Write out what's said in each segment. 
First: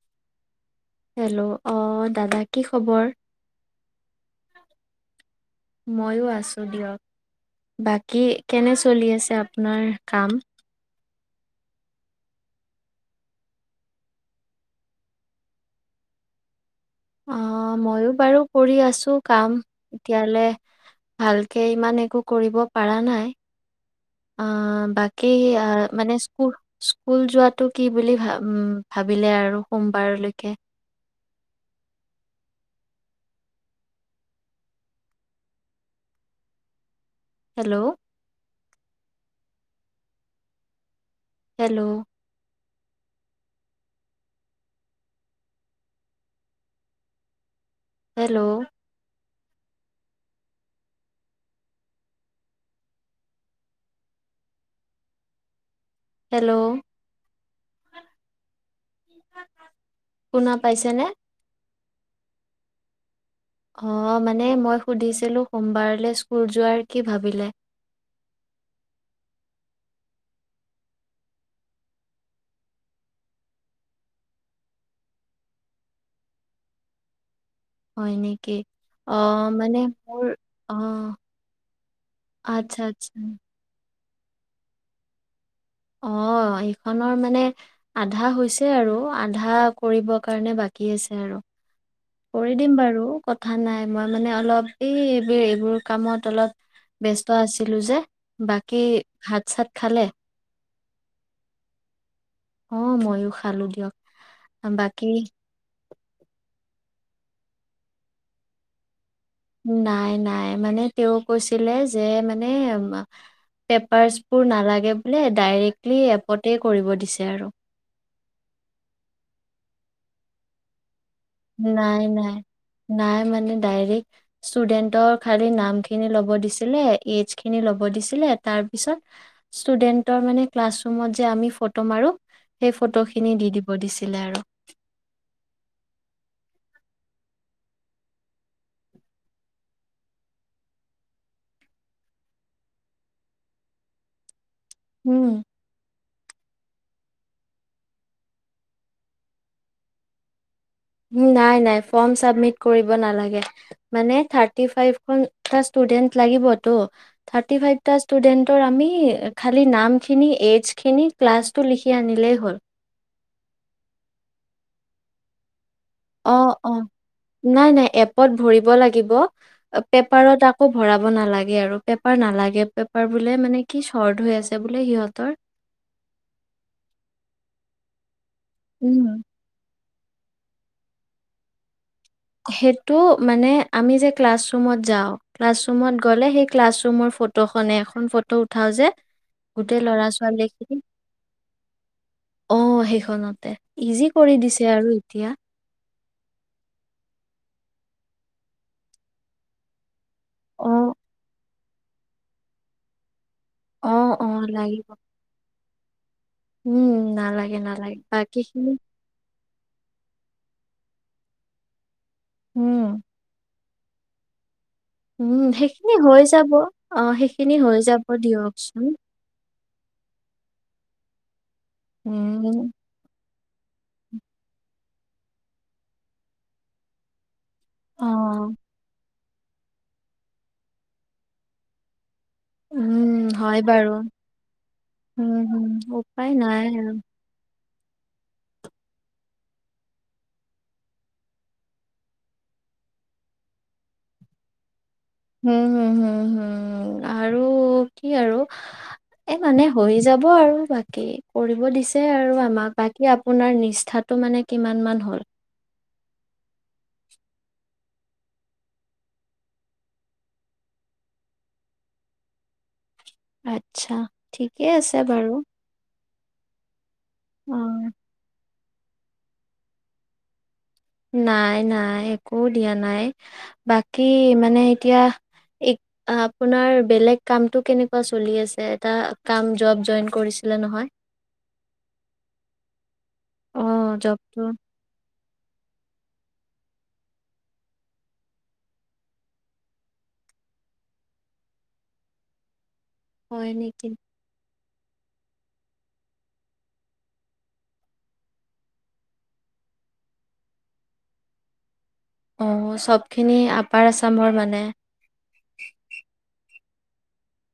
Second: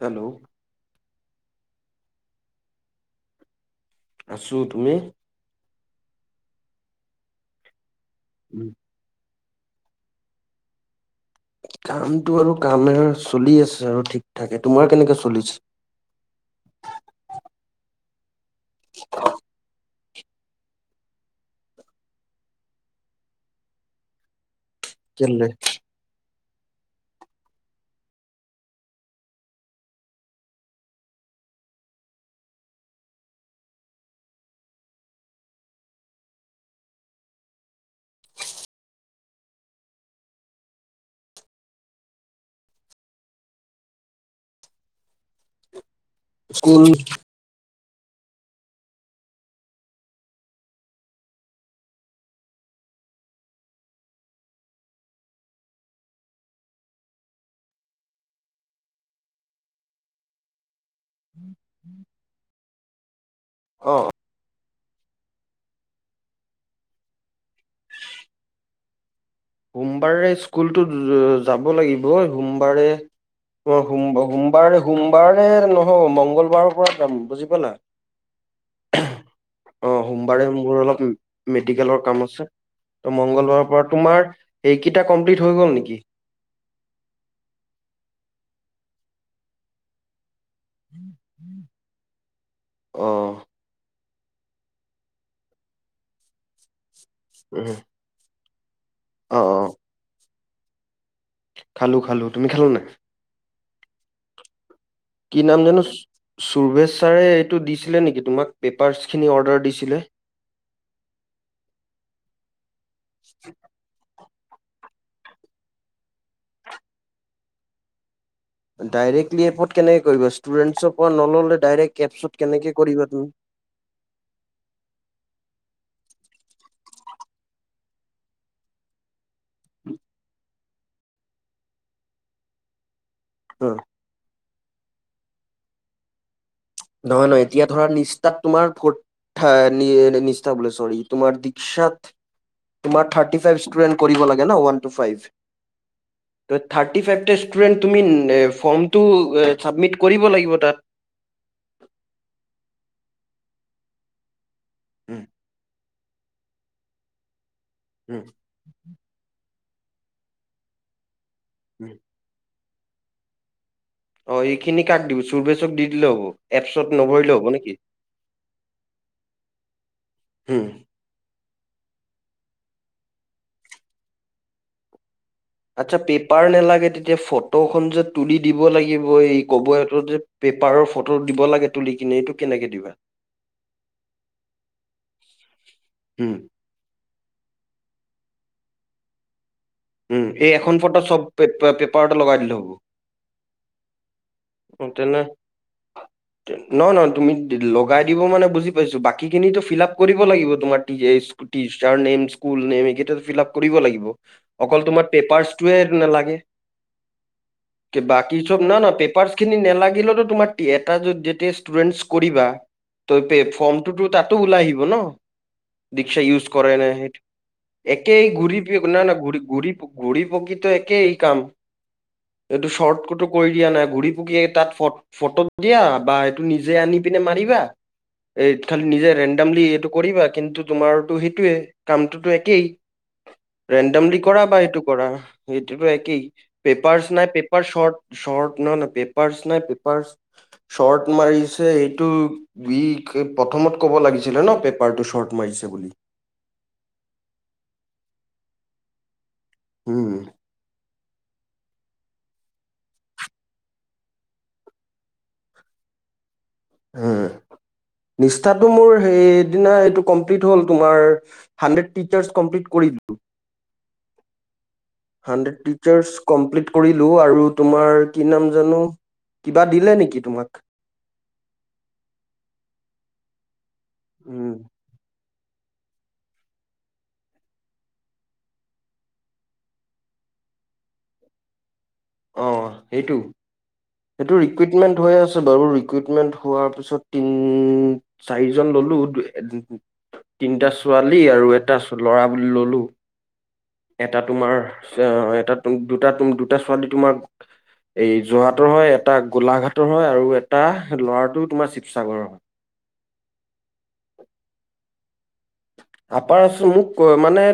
Hello! Hello অ! দাদা কি খবৰ? আছোঁ। তুমি? ময়ো, আছো দিয়ক। বাকী, কেনে চলি আছে আ আপোনাৰ কাম? কামটো আৰু, কাম আৰু চলি আছে আৰু ঠিক ঠাকে। তোমাৰ কেনেকুৱা চলিছে? অ! মইও বাৰু কৰি আছো কাম। এতিয়ালে ভালকে ইমান একো কৰিব পাৰা নাই। অ! বাকী কেলে মানে স্কুল স্কুল যোৱাটো কি বুলি ভাবিলে আৰু সোমবাৰলৈকে? Hello! Hello! School hello! Hello! শুনা পাইছেনে? [inaudible] অ! মানে মই সুধিছিলোঁ, সোমবাৰলৈ স্কুল যোৱাৰ কি ভাবিলে? সোমবাৰে স্কুলটো যাব লাগিব। সোমবাৰে অ সোম, সোমবাৰে, সোমবাৰে নহব মংগলবাৰৰ পৰা যাম বুজি হয় নেকি? অ' মানে মোৰ সোমবাৰে অ' মোৰ অলপ মেডিকেলৰ কাম আছে, আচ্ছা আচ্ছা মংগলবাৰৰ পৰা তোমাৰ এই কিটা কমপ্লিট হৈ গ'ল নেকি? অ! এইখনৰ মানে আধা হৈছে। আৰু, আধা কৰিব কাৰণে, বাকী আছে আৰু। কৰি দিম বাৰু, অ কথা নাই মই মানে অলপ, এই! এইবোৰ কামত অলপ ব্যস্ত উম আছিলো যে! বা কি অ অ ভাত -চাত খালে? খালো খালো তুমি খালা নে নাই অ' ময়ো খালো দিয়ক বাকী কি নাম জানো সুুৰভেশ ছাৰে এইটো দিছিলে নেকি তোমাক পেপাৰ নাই নাই মানে তেওঁ কৈছিলে যে ম মানে পেপাৰছ নালাগে বোলে ডাইৰেক্টলি এপতে কৰিব দিছে আৰু ডাইৰেক্টলি এপ কেনেকে কৰিব ষ্টুডেণ্টছক নাই নাই নাই তুমি? মানে ডাইৰেক্ট ষ্টুডেন্টৰ খালি নাম খিনি লৱ দিছিলে লৱ‌ দিছিলে এজ খিনি লৱ দিছিলে তাৰপিছত ষ্টুডেণ্টছৰ মানে ক্লাচৰুমত যে আমি ফটোমাৰো সেই ফটোখিনি খিনি দি দিব হুম, দিছিলে আৰু নহয় নহয় এতিয়া ধৰা নিষ্ঠাত তোমাৰ ক'ত থা নিষ্ঠা বোলে সৰি তোমাৰ দিক্ষসাত তোমাৰ থাৰটিফাইপট ষ্টুডেণ্ট কৰিব লাগিব গ না ওৱান টু ফাইভ উম ত' থাৰ্টি ফাইভতে ষ্টুডেণ্ট তুমি ফৰ্মটো ছাবমিট কৰিব লাগিব তাত নাই নাই ফৰ্ম চাবমিট কৰিব নালাগে মানে থি হুম, ফাইভখন ফা ষ্টুডেন্ট লাগিবতো থৰ্টিফাইভটা হুম, ষ্টুডেণ্টৰ আমি খালি নামখিনি এজ খিনি ক্লাছটো হুম। লিখি আনিলেই হ'ল এই খিনি কাক দি চোৰভেছ অ অ নাই নেকি? নাই এপত ভৰিব লাগিব পেপাৰত হুম। আকৌ ভৰাব নালাগে আৰু পেপাৰ নালাগে পেপাৰ বোলে মানে কি শৰ্ট হৈ আছে বোলে সিহঁতৰ আচ্ছা পেপাৰ নেলাগে তেতিয়া ফটোখন যত তুলি দিব লাগিব উম। এই কব যে পেপাৰৰ ফটো দিব লাগে তুলি কিনে এইটো কেনেকে দিবা সেইটো মানে আমি যে ক্লাছৰুমত যাওঁ ক্লাছৰুমত গ'লে উম সেই ক্লাছৰুমৰ ফটো ফটো খনে এখন ফটো উঠাও যে গোটেই লৰা উম এই এখন ছোৱালীখিনি ফটো চব পেপ- পেপাৰতে লগাই দিলে হ'ব আহ সেইখনতে ইজি কৰি দিছে আৰু এতিয়া ন ন তুমি লগাই দিব মানে বুজি পাইছো বাকীখিনিতো ফিলাপ কৰিব লাগিব অ তোমাৰ টিচাৰ নেম স্কুল নেম এইকেইটা ফিলাপ কৰিব অ লাগিব অ অকল লাগিব তোমাৰ পেপাৰছ নালাগে উম নালাগে নালাগে বাকি বাকী চব খিনি না না পেপাৰচ খিনি নালাগিলে তোমাৰ এটা যেতিয়া ষ্টুডেন্ট কৰিবা উম [unintelligible] টো তো তাতো ওলাই আহিব ন উম সেইখিনি হৈ যাব অ সেইখিনি হৈ যাব দিয়কচোন ঘুড়ী পকিতো একেই কাম উম এইটো শৰ্ট কটো কৰি দিয়া নাই ঘুৰি পকি তাত ফ ফটো দিয়া বা এইটো নিজে আনি পিনে মাৰিবা অ এই খালি নিজে দমলি এইটো কৰিবা কিন্তু তোমাৰটো সেইটোয়ে কাম একেই উম হয় বাৰু ৰেণ্ডম লি এইটো কৰা উম হম এইটোটো একেই উপায় নাই আৰু পেপাৰচ না পে পেপাৰ্চ চৰ্ট চৰ্ট ন ন পেপাৰ্চ নাই পেপাৰ চৰ্ট মাৰিছে এইটো প্ৰথমত কব লাগিছিলে ন পেপাৰটো শৰ্ট হম মাৰিছে বুলি হম হম হম আৰু কি আৰু এই মানে হৈ যাব উম আৰু বাকী কৰিব দিছে আৰু আমাক বাকী আপোনাৰ নিষ্ঠাটো মানে কিমান মান হ'ল নিষ্ঠাটো মোৰ সেইদিনা এইটো কমপ্লিট হ'ল তোমাৰ হাণ্ড্ৰেড টিচাৰ্চ কমপ্লিট কৰিলো ঠিক হাণ্ড্ৰেত টিচাৰ্ছ কমপ্লিট কৰিলো আৰু অ তোমাৰ কি নাম জানো কিবা দিলে নেকি তোমাক নাই নাই একো দিয়া নাই বাকী উম মানে এতিয়া এক আপোনাৰ বেলেগ কামটো কেনেকুৱা চলি আছে এটা কাম জব জইন কৰিছিলা নহয় অ সেইটো অ সেইটো জবটো ৰিকুইটমেন্ট হৈ আছে বাৰু ৰিক্ৰুইটমেন্ট হোৱাৰ পিছত তিন চাৰিজন ললো তিনটা ছোৱালী আৰু এটা ল'ৰা বুলি ললো হয় নেকি এটা তোমাৰ অ এটা তুম দুটা তুম দুটা ছোৱালী তোমাক এই যোৰহাটৰ হয় এটা গোলাঘাটৰ হয় আৰু এটা ল'ৰাটো তোমাৰ সাগৰ হয় খিনি আপ আপাৰ আছামৰ মানে আপাৰ আসামৰ ক মানে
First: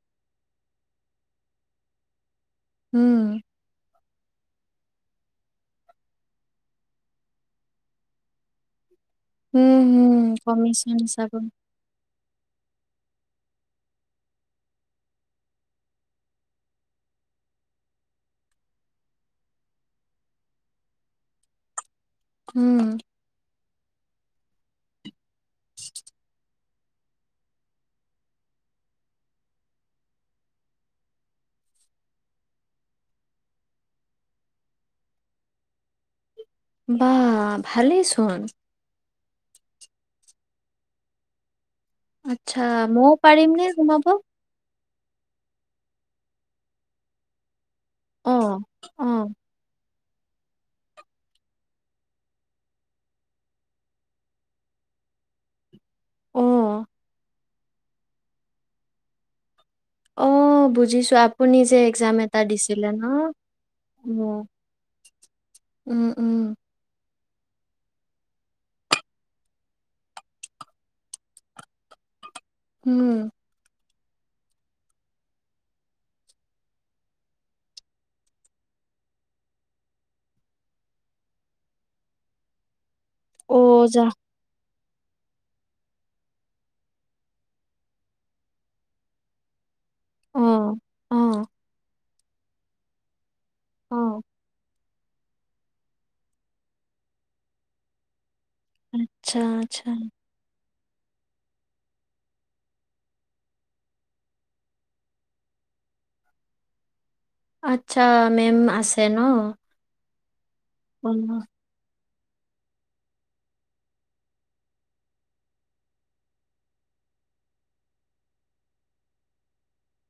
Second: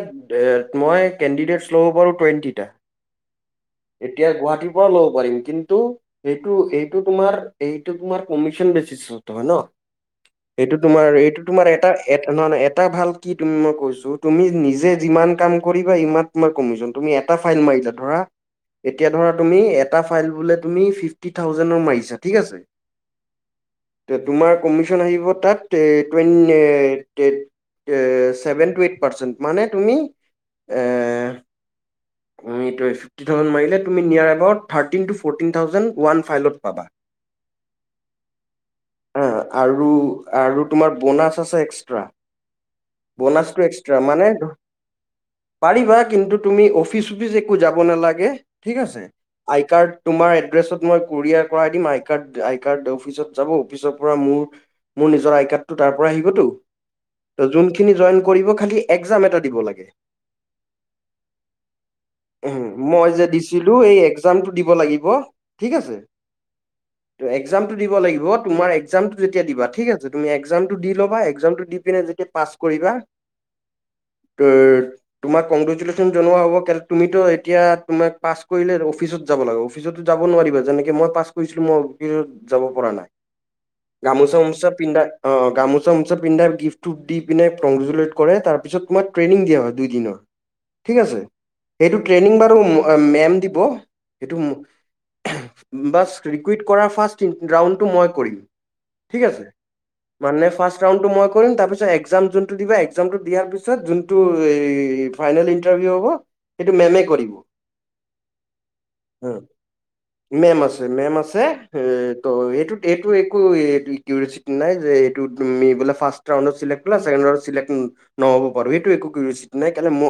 মই কেন্দিদেত শ্ল হল টোৱেণ্টি উম এতিয়া গুৱাহাটীৰ পৰা ল'ব পাৰিম কিন্তু সেইটো এইটো তোমাৰ এইটো তোমাৰ কমিচন বেচিছ হয় ন উম, হুম, এইটো কমিচন তোমাৰ এইটো হিচাপত তোমাৰ এটা এ নহয় নহয় এটা ভাল কি তুমি মই কৈছো তুমি নিজে যিমান কাম কৰিবা ইমান কমিছ তুমি এটা ফাইল মাৰছা ধৰা এতিয়া ধৰা তুমি এটা ফাইল বোলে তুমি ফিফটি থাউজেনৰ মাৰিছা ঠিক আছে। উম তোমাৰ কমিশন আহিব তাত টে টৱেন [inaudible] ফিফটি থাউজেন মাৰিলে তুমি নিয়াৰ আগত থাৰ্তিন টো ফৰ্টিন থাওজেন বা ভালেই চোন হা আৰু আৰু তোমাৰ বনাছ আছে এক্স আচ্ছা ময়ও পাৰিম নে সোমাব মানে পাৰিবা কিন্তু তুমি অফিচ চুফিচ একো যাবা নালাগে অ', ঠিক আছে অ', আইকাৰ্ড তোমাৰ এড্ৰেছত মই কুৰিয়াৰ কৰাই দিম আই কাৰ্ড আই কাৰ্ড অফিচত যাব অফিচৰ পৰা মোৰ মোৰ নিজৰ আই কাৰ্ডটো তাৰ পৰা আহিবতো অ', ত যোনখিনি জইন কৰিব খালি একজাম এটা দিব লাগে অ বুজিছো আপুনি যে একজাম এটা দিছিলে ন? মই যে দিছিলো এই উম, একজামটো দিব লাগিব ঠিক আছে উম, উম, ত একজামটো দিব লাগিব তোমাৰ একজামটো যেতিয়া দিবা ঠিক আছে তুমি একজামটো দি ল'বা একজামটো দি পিনে যেতিয়া পাছ কৰিবা উম, ত তোমাক কংগ্ৰেচুলেচন জনোৱা হ'ব তুমিতো এতিয়া তোমাক পাছ কৰিলে অফিচত যাব লাগে অফিচতো যাব নোৱাৰিবা যেনেকে মই পাছ কৰিছিলো মই অফিচত যাব পৰা নাই অ', যা গামোচা উমো চা পিন্ধা অ গামোচা আমোচা পিন্ধাই গিফটো দি পিনে কংগ্ৰেজুলেট কৰে তাৰ পিছত তোমাৰ ট্ৰেইনিং দিয়া হয় দি দিলে অ', ঠিক আছে অ', সেইটো ট্ৰেইনিং বাৰু ম অ', সেইটো বাছ ৰিকুইট কৰা ফাৰ্ষ্ট ৰাউণ্ডটো মই কৰিম ঠিক আচ্ছা, আছে আচ্ছা, মানে ফাৰ্ষ্ট জামটো মই কৰিম তাৰপিছত একজাম যোনটো দিবা একজামটো দিয়াৰ পিছত যোনটো এই ফাইনেল ইণ্টাৰ্ভিউ হব সেইটো মেমে কৰিব। আচ্ছা মেম আছে ন'। উম, মেম আছে, অ', মেম উম, আছে এ ত' এইটো এইটো একো [unintelligible] নাই তুমি এব ফাৰ্ষ্ট ৰাউণ্ডত চিলেক্ট হ'লা চেকেণ্ড ৰাউণ্ডত চিলেক্ট নহ'ব পাৰোঁ এইটো একো কিউৰিঅ'চিটি নাই কাৰণে ম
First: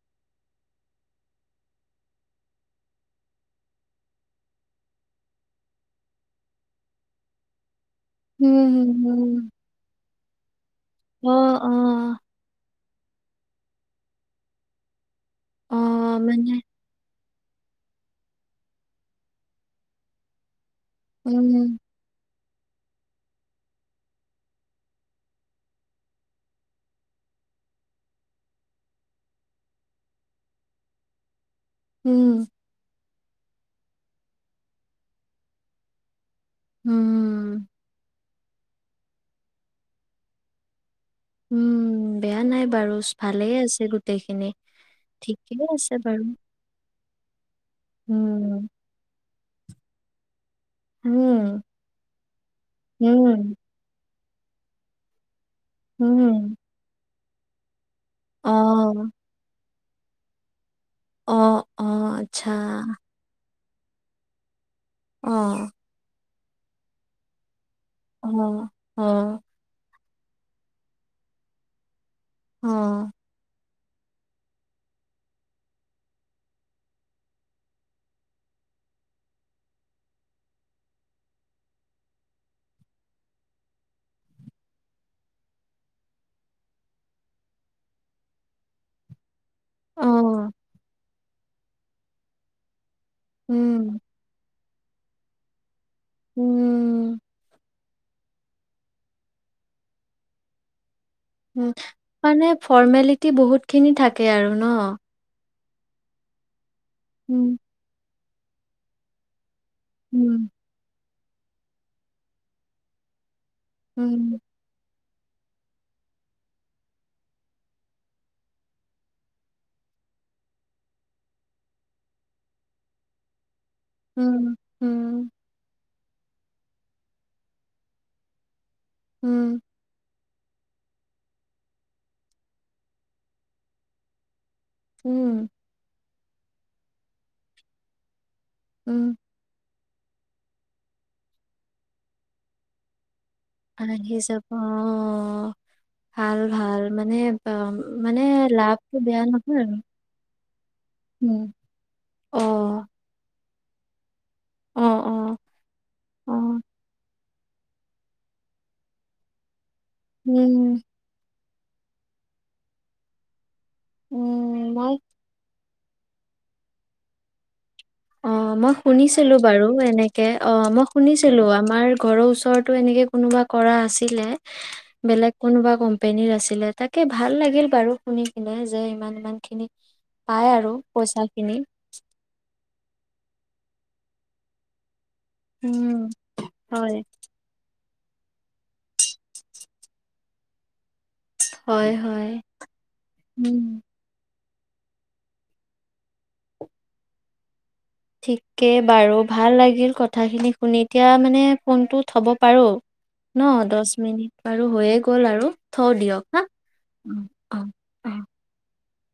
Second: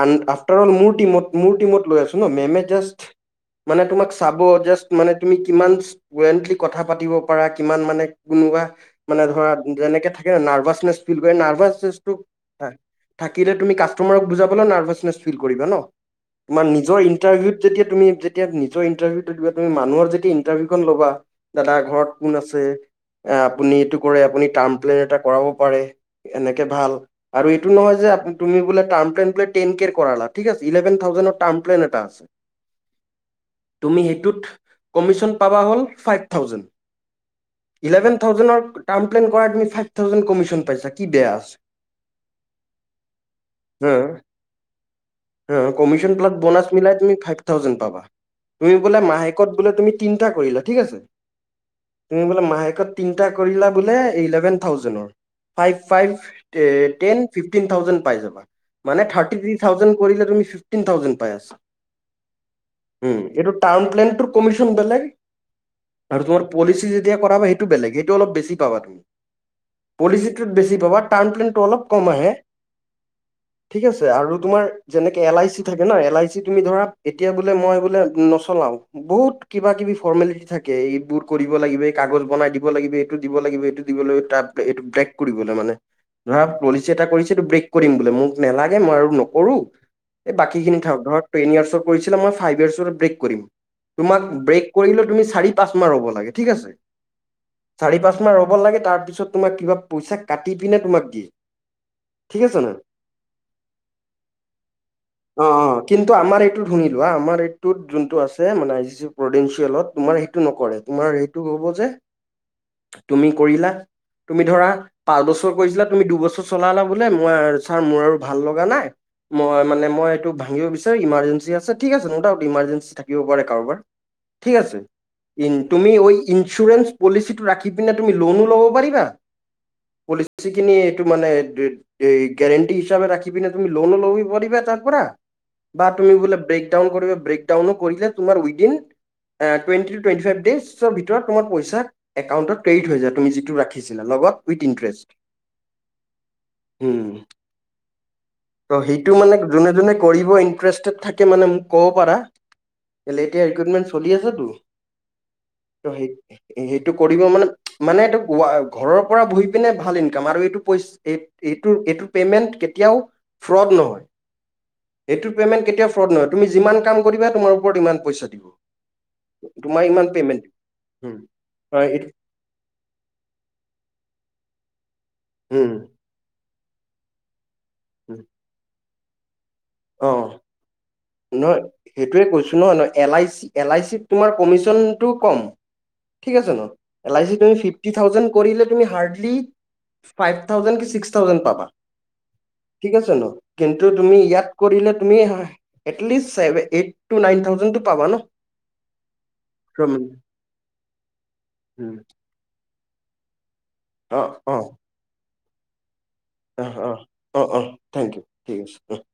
আন আফ কাৰণ মোৰ টিমত মোৰ টিমত লৈ আছোঁ ন' মেমে মানে তোমাক চাব মানে তুমি কিমা ফ্লুয়েণ্টলি কথা পাতিব পাৰা কিমান মানে কোনোবা হুম, মানে হুম, ধৰা যেনেকে থাকে কি নাৰ্ভাচ কৰে অ', অ', নাৰ্ভাচনেচটোক থাকিলে তুমি কাষ্টমাৰক বুজাবা নে নাৰ্ভচনেছ ন কৰিবা ন' অ', মানে তোমাৰ নিজৰ ইণ্টাৰভিউত যেতিয়া তুমি যেতিয়া নিজৰ ইণ্টাৰভিউ দিবা তুমি মানুহৰ যেতিয়া ইণ্টাৰভিউ ল'বা উম, দাদা ঘৰত কোন আছে আপুনি এই কৰে আপুনি এইটো কৰে আপুনি টাৰ্ম প্লেন এটা কৰাব পাৰে, এনেকে ভাল আৰু এইটো নহয় যে তুমি বোলে টাৰ্ম প্লেন বোলে টেন কেৰ কৰা না ঠিক আছে ইলেভন থাউজেডৰ টাৰ্ম প্লেন এটা আছে। উম, তুমি সেইটোত কমিশন পাবা হ'ল ফাইভ থাউজণ্ড উম, ইলেভেন থাউজেনৰ টাৰ্ম প্লেন কৰা তুমি ফাইভ থাউজেন্ড কমিচন পাইছা। কি বেয়া আছে উম, বেয়া নাই বাৰু ভালেই আছে গোটেইখিনি। ঠিকেই অ', আছে কমিচন বাৰু। বিলাক বনাছ মিলাই তুমি ফাইভ থাউজেণ্ড পাবা, উম, তুমি বোলে মাহে [unintelligible] বোলে তুমি তিনিটা কৰিলা। ঠিক আছে, উম, তুমি বোলে মাহেকত তিনিটা উম, কৰিলা বোলে, [unintelligible] ছেভেন থাউজেণ্ডৰ ফাইভ, ফাইভ, উম, এ টেন। ফিফটিন থাউজেণ্ড পাই যাবা। মানে অ', থাউজেণ্ড কৰিলে তুমি ফিফটিন থাউজেণ্ড পাই আছা। অ', অ', আচ্ছা, উম, এইটোত টাৰ্ম প্লেনটো কমিচ [unintelligible] অ', আৰু তোমাৰ পলিচি যেতিয়া কৰাবা বেলেগ, সেইটো অলপ বেছি অ', পাবা তুমি। অ', পলিচিটোত বেছি পাবা ট্ৰাম প্লেনটো অলপ কম আহে। অ। ঠিক আছে আৰু তোমাৰ যেনেকে এল আই চি থাকে ন এল আই চি তুমি ধৰা এতিয়া বোলে মই বোলে নচলাও বহুত কিবা কিবি ফৰ্মেলিটি থাকে এইবোৰ কৰিব লাগিব। এই কাগজ বনাই দিব লাগিব। এইটো দিব লাগিব এইটো দিব লাগিব। ত, এইটো ব্ৰেক কৰিবলৈ মানে ধৰা পলিচি এটা কৰিছে। এইটো ব্ৰেক কৰিম বোলে। মোক নেলাগে। মই আৰু নকৰো। এই অ', বাকীখিনি ও ধৰ টেন ইয়াৰ্চৰ কৰিছিলে মই ফাইভ ইয়াৰ্চৰ ব্ৰেক কৰিম উম, তোমাক ব্ৰেক। কৰিলেো তুমি চাৰি পাছ ৰব লাগে, ঠিক আছে। উম, চাৰি পাঁচ মাহ ৰ'ব লাগে। তাৰ পিছত, তোমাক কিবা পইচা কাটি পিনে তোমাক। দিয়ে উম, ঠিক মানে আছে ন ফৰৰ্মেলিটি বহুত খিনি থাকে আৰু ন? অ, অ, কিন্তু আমাৰ এইটো। শুনিলোৱা, আমাৰ উম, এইতটোত জোনটো আছে। মান, যিছ প্ৰদিয়ছ। [unintelligible] তলত মই তোমাৰ উম, সেইটো নকৰে, তোমাৰ সেইটো হ'ব যে, তুমি। কৰিলা, উম, তুমি ধৰা। পাঁচ বছৰ কৈইছিলা, তুমি দুবছৰ চলালা বোলে, মই ছাৰ মোৰ আৰু ভাল লগা নাই। মই মানে, মই এইটো ভাঙিব বিচাৰো ইমাৰ্জেঞ্চি আছে। ঠিক আছে ন দাউত ইমাৰ্জেঞ্চি থাকিব পাৰে কাৰোবাৰ। উম, ঠিক আছে, উম, ইন তুমি ঐ ইঞ্চুৰেঞ্চ পলিচিটো ৰাখি পিনে তুমি লোন লব পাৰি হা উম, পলিচি যি, এইটো মানে এই-এ গেৰেণ্টি হিচাপে ৰাখি পিনে তুমি লোনো ল'ব মেডিকেল তাৰ পৰা উম, বাদ তুমি বোলে ব্ৰেকডান কৰিবা। ব্ৰেক ডাউনো কৰিলে। তোমাৰ within um, A twenty to twenty five days চৰ ভিতৰত তোমাৰ পইচা একাউণ্টত ক্ৰেডিট হয় যায়। তুমি যিটো। ৰাখিছিলা ভাগি লগত যাব উইথ ইন্টাৰেষ্ট অ' ভাল ভাল উম মানে, মানে মা লাভটো। বেয়া তোমালোক নহয় জোন আৰু জোন কৰিব ইণ্টাৰেষ্টটেড থাকে মানে উম, মোক কব পাৰা। অ এইকেইদিন চলিয়ে আছে তুমি অ অ অ সেই-সেইটো কৰিবা মানে। মানে এইটো, ঘৰৰ পৰা বহি। পিনে ভাল ইনকাম, আৰু এইটো উম পইচ এই। এইটো, এইটো পেমেন্ট কেতিয়াও ফ্ৰড নহয়। উম মই এইটো পেমেণ্ট কেতিয়া। ফ্ৰদ নহয়, তুমি যিমান কাম কৰিবা তোমাৰ। ওপৰত ইমান পইচা দিব অ' মই শুনিছিলো বাৰু তোমাৰ ইমান এনেকে। পেমেন্ট অ' মই উম, শুনিছিলো, আমাৰ হয় এইটো ঘৰৰ ওচৰতো এনেকে কোনোবা কৰা আছিলে। বেলেগ উম, কোনোবা কোম্পেনীৰ আছিলে। তাকে ভাল লাগিল। বাৰু উম, শুনি কিনে যে ইমান। ইমানখিনি। অ', পাই আৰু। পইচা খিনি নহয়, সেইটোয়ে কৈছো ন নহ। L I C L I চিত তোমাৰ কমিশন টো কম, উম ঠিক আছে হয় এল আই চিটো থাউজেন্ড কৰিলে তুমি হাৰডলি্ ফাইভ থাউজেন্ড [unintelligible] থাউজেন্ড পাবা হয় হয় থিক আছে, উম কিন্তু তুমি ইয়াত কৰিলে তুমি হা at least, eight to nine thousand টো ঠিকে বাৰু, ভাল উম, লাগিল কথাখিনি শুনি। [unintelligible] মানে উম, ফোনটো থ'ব পাৰোঁ। ন। দহ অ', মিনিট অ', বাৰু হৈয়ে গ'ল আৰু। থওঁ দিয়ক। হা অ' অ 'অ' অ'থেংক অ ইউ ঠিক আছে অ'।